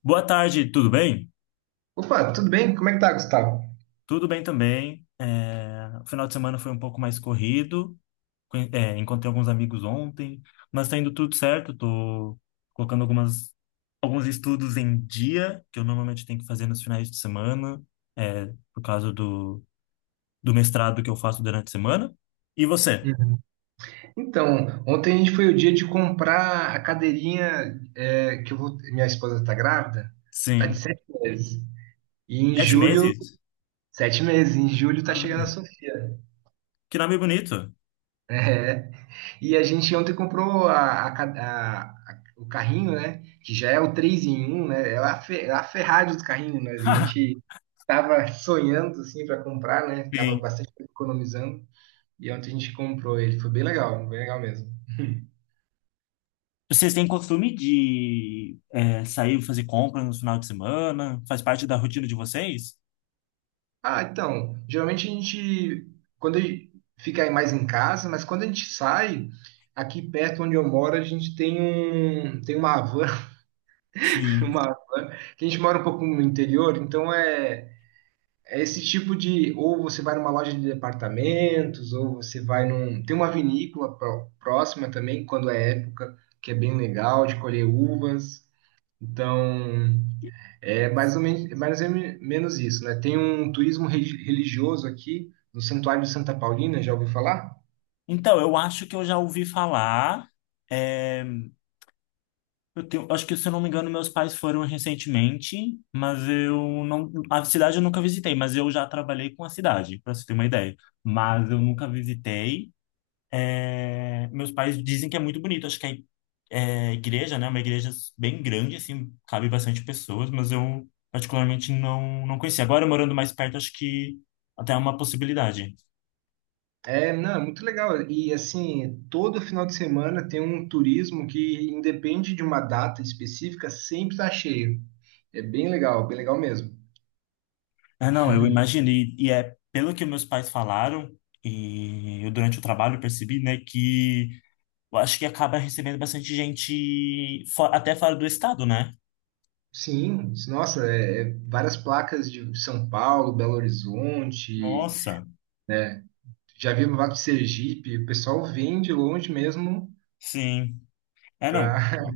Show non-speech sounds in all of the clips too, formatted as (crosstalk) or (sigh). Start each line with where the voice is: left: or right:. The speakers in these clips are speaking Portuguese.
left: Boa tarde, tudo bem?
right: Opa, tudo bem? Como é que tá, Gustavo?
left: Tudo bem também. O final de semana foi um pouco mais corrido. Encontrei alguns amigos ontem, mas tá indo tudo certo. Tô colocando alguns estudos em dia, que eu normalmente tenho que fazer nos finais de semana, é, por causa do mestrado que eu faço durante a semana. E você?
right: Hum. Então, ontem a gente foi o dia de comprar a cadeirinha que eu vou. Minha esposa tá grávida, tá de
left: Sim.
right: 7 meses. E em
left: Sete
right: julho,
left: meses?
right: 7 meses, em julho tá chegando a
left: Ai,
right: Sofia.
left: que nome bonito.
right: Né? E a gente ontem comprou a ca- a- o carrinho, né? Que já é o 3 em 1, né? É a Ferrari dos carrinhos, né? A gente
left: (laughs)
right: tava sonhando, assim, para comprar, né? Tava
left: Sim.
right: bastante economizando. E ontem a gente comprou ele. Foi bem legal mesmo.
left: Vocês têm costume de sair fazer compras no final de semana? Faz parte da rotina de vocês?
right: Ah, então, geralmente a gente, quando a gente fica aí mais em casa, mas quando a gente sai, aqui perto onde eu moro, a gente tem uma van, (laughs)
left: Sim.
right: uma van, que a gente mora um pouco no interior, então é, é esse tipo de, ou você vai numa loja de departamentos, ou você vai num, tem uma vinícola próxima também, quando é época, que é bem legal de colher uvas, então. É mais ou menos isso, né? Tem um turismo religioso aqui no Santuário de Santa Paulina, já ouviu falar?
left: Então, eu acho que eu já ouvi falar. é, eu acho que, se eu não me engano, meus pais foram recentemente, mas eu não. A cidade eu nunca visitei, mas eu já trabalhei com a cidade, para você ter uma ideia. Mas eu nunca visitei. É, meus pais dizem que é muito bonito. Acho que é igreja, né? Uma igreja bem grande, assim, cabe bastante pessoas, mas eu particularmente não conhecia. Agora, morando mais perto, acho que até é uma possibilidade.
right: É, não, é muito legal. E assim, todo final de semana tem um turismo que independe de uma data específica, sempre está cheio. É bem legal mesmo.
left: Ah, não, eu imagino. E é pelo que meus pais falaram, e eu durante o trabalho percebi, né, que eu acho que acaba recebendo bastante gente até fora do estado, né?
right: Sim, nossa, é várias placas de São Paulo, Belo Horizonte,
left: Nossa,
right: né? Já vi no Vale de Sergipe, o pessoal vem de longe mesmo
left: sim. É, não.
right: para.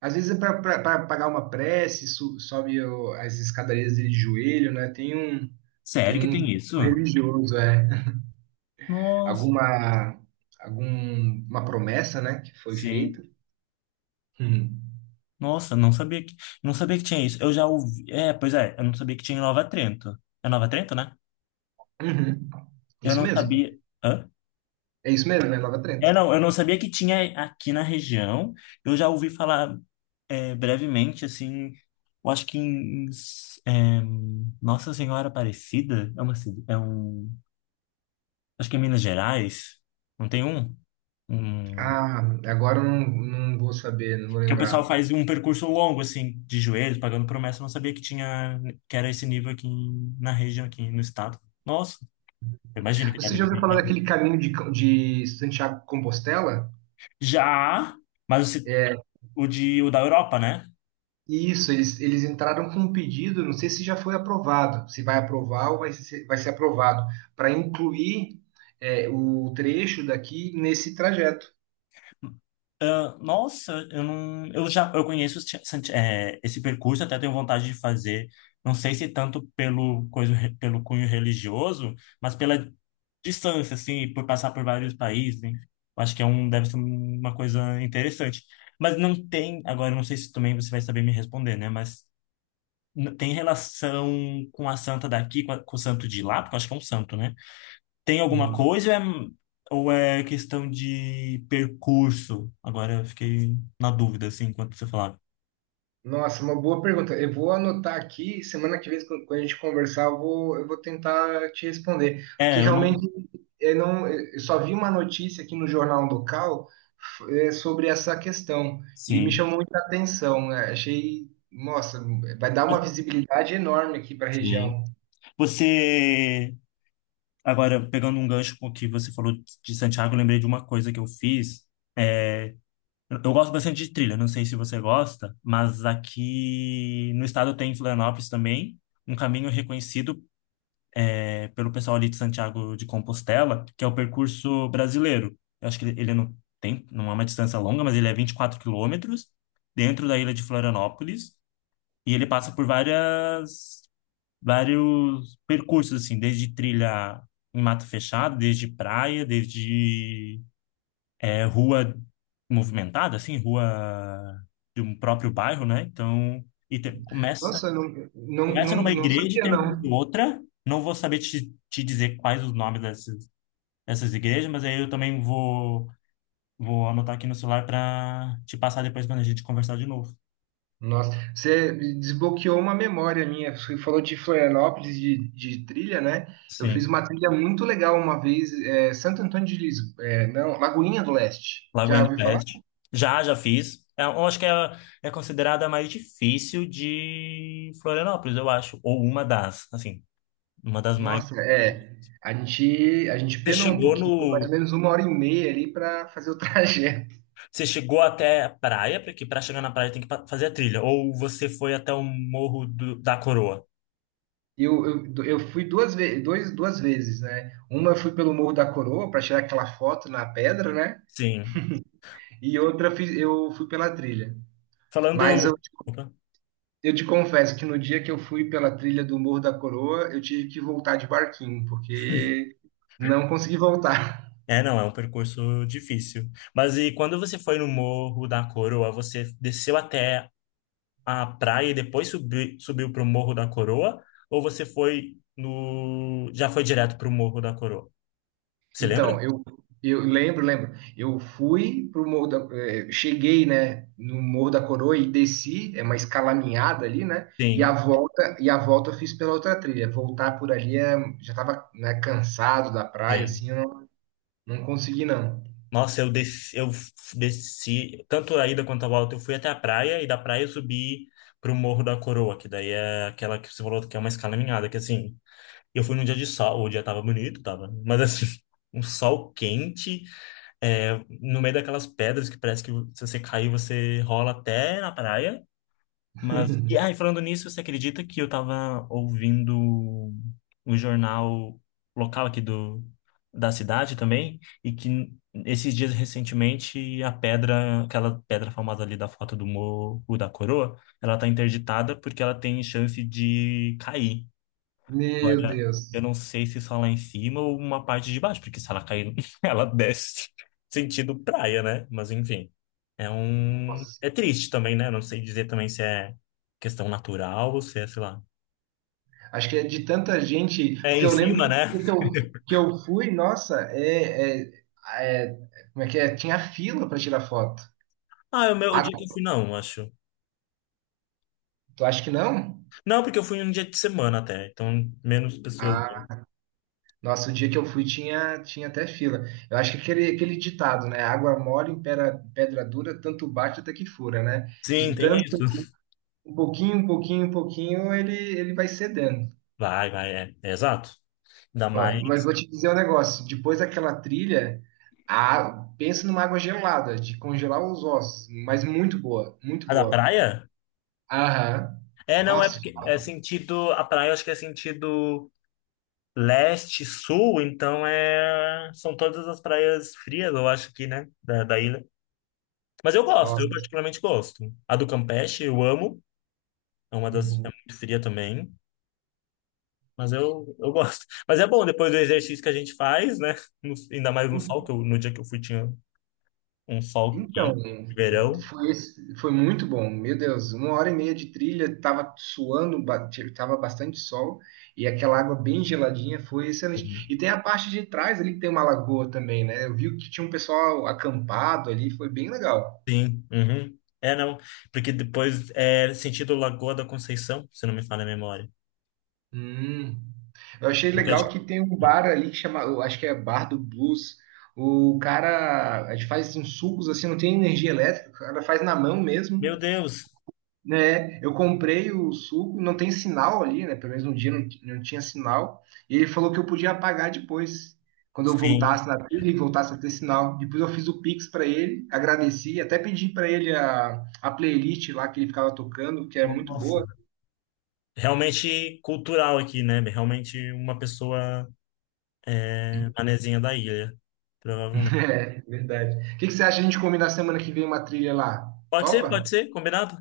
right: Às vezes, é para pagar uma prece, sobe as escadarias de joelho, né? Tem um, tem
left: Sério que
right: um
left: tem isso?
right: pouco religioso, é.
left: Nossa,
right: Alguma, alguma promessa, né, que foi feita.
left: sim.
right: Uhum.
left: Nossa, não sabia que tinha isso. Eu já ouvi. É, pois é, eu não sabia que tinha em Nova Trento. É Nova Trento, né?
right: Uhum.
left: Eu
right: Isso
left: não
right: mesmo.
left: sabia. Hã?
right: É isso mesmo, né? Nova Trento.
left: É, não, eu não sabia que tinha aqui na região. Eu já ouvi falar brevemente, assim. Eu acho que em é, Nossa Senhora Aparecida é uma é um. Acho que é Minas Gerais. Não tem um? Um,
right: Ah, agora eu não, não vou saber, não vou
left: que o
right: lembrar.
left: pessoal faz um percurso longo, assim, de joelhos, pagando promessa. Eu não sabia que que era esse nível aqui na região, aqui no estado. Nossa. Eu imagino que
right: Você já
left: deve
right: ouviu
left: vir.
right: falar daquele caminho de Santiago de Compostela?
left: Já, mas
right: É,
left: o da Europa, né?
right: isso, eles entraram com um pedido, não sei se já foi aprovado, se vai aprovar ou vai ser aprovado, para incluir o trecho daqui nesse trajeto.
left: Ah, nossa, eu não, eu já, eu conheço os ti- Santi- eh, esse percurso, até tenho vontade de fazer. Não sei se tanto pelo coisa, pelo cunho religioso, mas pela distância, assim, por passar por vários países. Enfim. Eu acho que é um, deve ser uma coisa interessante. Mas não tem, agora eu não sei se também você vai saber me responder, né? Mas tem relação com a santa daqui, com o santo de lá, porque eu acho que é um santo, né? Tem alguma
right: Uhum.
left: coisa ou é questão de percurso? Agora eu fiquei na dúvida, assim, enquanto você falava.
right: Nossa, uma boa pergunta. Eu vou anotar aqui, semana que vem, quando a gente conversar, eu vou tentar te responder. Porque
left: É, eu
right: realmente
left: não.
right: eu não, eu só vi uma notícia aqui no jornal local sobre essa questão e me
left: Sim.
right: chamou muita atenção, né? Achei, nossa, vai dar uma visibilidade enorme aqui para a
left: Sim.
right: região.
left: Você. Agora, pegando um gancho com o que você falou de Santiago, eu lembrei de uma coisa que eu fiz. É, eu gosto bastante de trilha, não sei se você gosta, mas aqui no estado tem em Florianópolis também um caminho reconhecido pelo pessoal ali de Santiago de Compostela, que é o percurso brasileiro. Eu acho que ele não tem, não é uma distância longa, mas ele é 24 quilômetros dentro da ilha de Florianópolis e ele passa por vários percursos, assim, desde trilha em mato fechado, desde praia, desde rua movimentada, assim, rua de um próprio bairro, né? Então, começa,
right: Nossa, não, não,
left: começa
right: não,
left: numa
right: não
left: igreja e
right: sabia,
left: termina em
right: não.
left: outra. Não vou saber te dizer quais os nomes das, essas igrejas, mas aí eu também vou anotar aqui no celular para te passar depois quando a gente conversar de novo.
right: Nossa, você desbloqueou uma memória minha. Você falou de Florianópolis, de trilha, né? Eu fiz
left: Sim,
right: uma trilha muito legal uma vez, Santo Antônio de Lisboa, é, não, Lagoinha do Leste. Já
left: Lagoinha do
right: ouviu falar?
left: Pet. Já, já fiz. É, eu acho que é considerada a mais difícil de Florianópolis, eu acho. Ou uma das, assim, uma das mais.
right: Nossa, é. A gente
left: Você
right: penou um
left: chegou
right: pouquinho, foi mais ou
left: no.
right: menos uma hora e meia ali para fazer o (laughs) trajeto.
left: Você chegou até a praia, porque para chegar na praia tem que fazer a trilha. Ou você foi até o Morro da Coroa.
right: Eu, eu fui duas vezes, né? Uma eu fui pelo Morro da Coroa para tirar aquela foto na pedra, né?
left: Sim.
right: E outra eu fui pela trilha.
left: Falando.
right: Mas eu,
left: Opa.
right: eu te confesso que no dia que eu fui pela trilha do Morro da Coroa, eu tive que voltar de barquinho, porque não consegui voltar. (laughs)
left: É, não, é um percurso difícil. Mas e quando você foi no Morro da Coroa, você desceu até a praia e depois subiu para o Morro da Coroa? Ou você foi no... já foi direto para o Morro da Coroa? Você lembra?
right: Então, eu lembro, lembro. Eu fui pro cheguei, né, no Morro da Coroa e desci, é uma escalaminhada ali, né? E a
left: Sim,
right: volta, e a volta eu fiz pela outra trilha. Voltar por ali já estava, né, cansado da praia,
left: sim.
right: assim, eu não, não consegui não.
left: Nossa, eu desci, eu f- desci, tanto a ida quanto a volta, eu fui até a praia e da praia eu subi para o Morro da Coroa, que daí é aquela que você falou que é uma escalaminhada, que assim, eu fui num dia de sol, o dia tava bonito, tava, mas assim, (laughs) um sol quente. É, no meio daquelas pedras que parece que se você cair, você rola até na praia. Mas, e aí,
right: (laughs)
left: falando nisso, você acredita que eu tava ouvindo o jornal local aqui da cidade também? E que esses dias recentemente aquela pedra famosa ali da foto do Morro da Coroa, ela tá interditada porque ela tem chance de cair.
right: Meu
left: Agora, eu
right: Deus.
left: não sei se só lá em cima ou uma parte de baixo, porque se ela cair, (laughs) ela desce sentido praia, né? Mas enfim, é um... É triste também, né? Não sei dizer também se é questão natural ou se é, sei lá...
right: Acho que é de tanta gente,
left: É
right: porque
left: em
right: eu
left: cima,
right: lembro
left: né?
right: que eu,
left: (laughs)
right: que eu fui, nossa, é- como é que é? Tinha fila para tirar foto.
left: Ah, é o meu o
right: Ah,
left: dia que eu fui, não, acho.
right: tu acha que não?
left: Não, porque eu fui um dia de semana até, então menos pessoas.
right: Ah, nossa, o dia que eu fui tinha até fila. Eu acho que aquele ditado, né? Água mole em pedra, pedra dura, tanto bate até que fura, né?
left: Sim,
right: De
left: tem
right: tanto,
left: isso.
right: um pouquinho, um pouquinho, um pouquinho, ele vai cedendo.
left: É, é exato. Ainda
right: Ó,
left: mais.
right: mas vou te dizer um negócio. Depois daquela trilha, pensa numa água gelada, de congelar os ossos. Mas muito boa, muito
left: A da
right: boa.
left: praia?
right: Aham.
left: É, não, é
right: Nossa,
left: porque é sentido. A praia eu acho que é sentido. Leste, sul, então é... são todas as praias frias, eu acho aqui, né? Da ilha. Mas eu gosto, eu
right: nossa.
left: particularmente gosto. A do Campeche eu amo, é uma das... é
right: Uhum.
left: muito fria também, mas eu gosto. Mas é bom, depois do exercício que a gente faz, né? Ainda mais no sol,
right: En-
left: no dia que eu fui tinha um sol
right: Então,
left: quente, verão.
right: foi muito bom. Meu Deus, uma hora e meia de trilha, tava suando, tava bastante sol, e aquela água bem geladinha foi excelente. E tem a parte de trás ali que tem uma lagoa também, né? Eu vi que tinha um pessoal acampado ali, foi bem legal.
left: Sim, uhum. É, não, porque depois é sentido Lagoa da Conceição, se não me falha a memória.
right: Hum. Eu achei
left: Porque eu acho
right: legal
left: que-
right: que tem um bar ali que chama, eu acho que é Bar do Blues. O cara a gente faz uns sucos assim, não tem energia elétrica, o cara faz na mão mesmo,
left: Meu Deus!
right: né? Eu comprei o suco, não tem sinal ali, né? Pelo menos um dia não, não tinha sinal. E ele falou que eu podia apagar depois, quando eu
left: Sim.
right: voltasse na trilha e voltasse a ter sinal. Depois eu fiz o Pix para ele, agradeci, até pedi para ele a playlist lá que ele ficava tocando, que é muito
left: Nossa.
right: boa.
left: Realmente cultural aqui, né? Realmente uma pessoa manezinha da ilha,
right: (laughs)
left: provavelmente.
right: É, verdade. O que que você acha de a gente combinar semana que vem uma trilha lá?
left: Pode
right: Topa?
left: ser, combinado?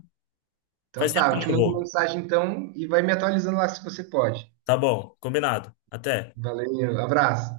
left: Faz
right: Então
left: tempo
right: tá,
left: que
right: eu
left: eu
right: te
left: não
right: mando
left: vou.
right: mensagem então e vai me atualizando lá se você pode.
left: Tá bom, combinado. Até.
right: Valeu, abraço.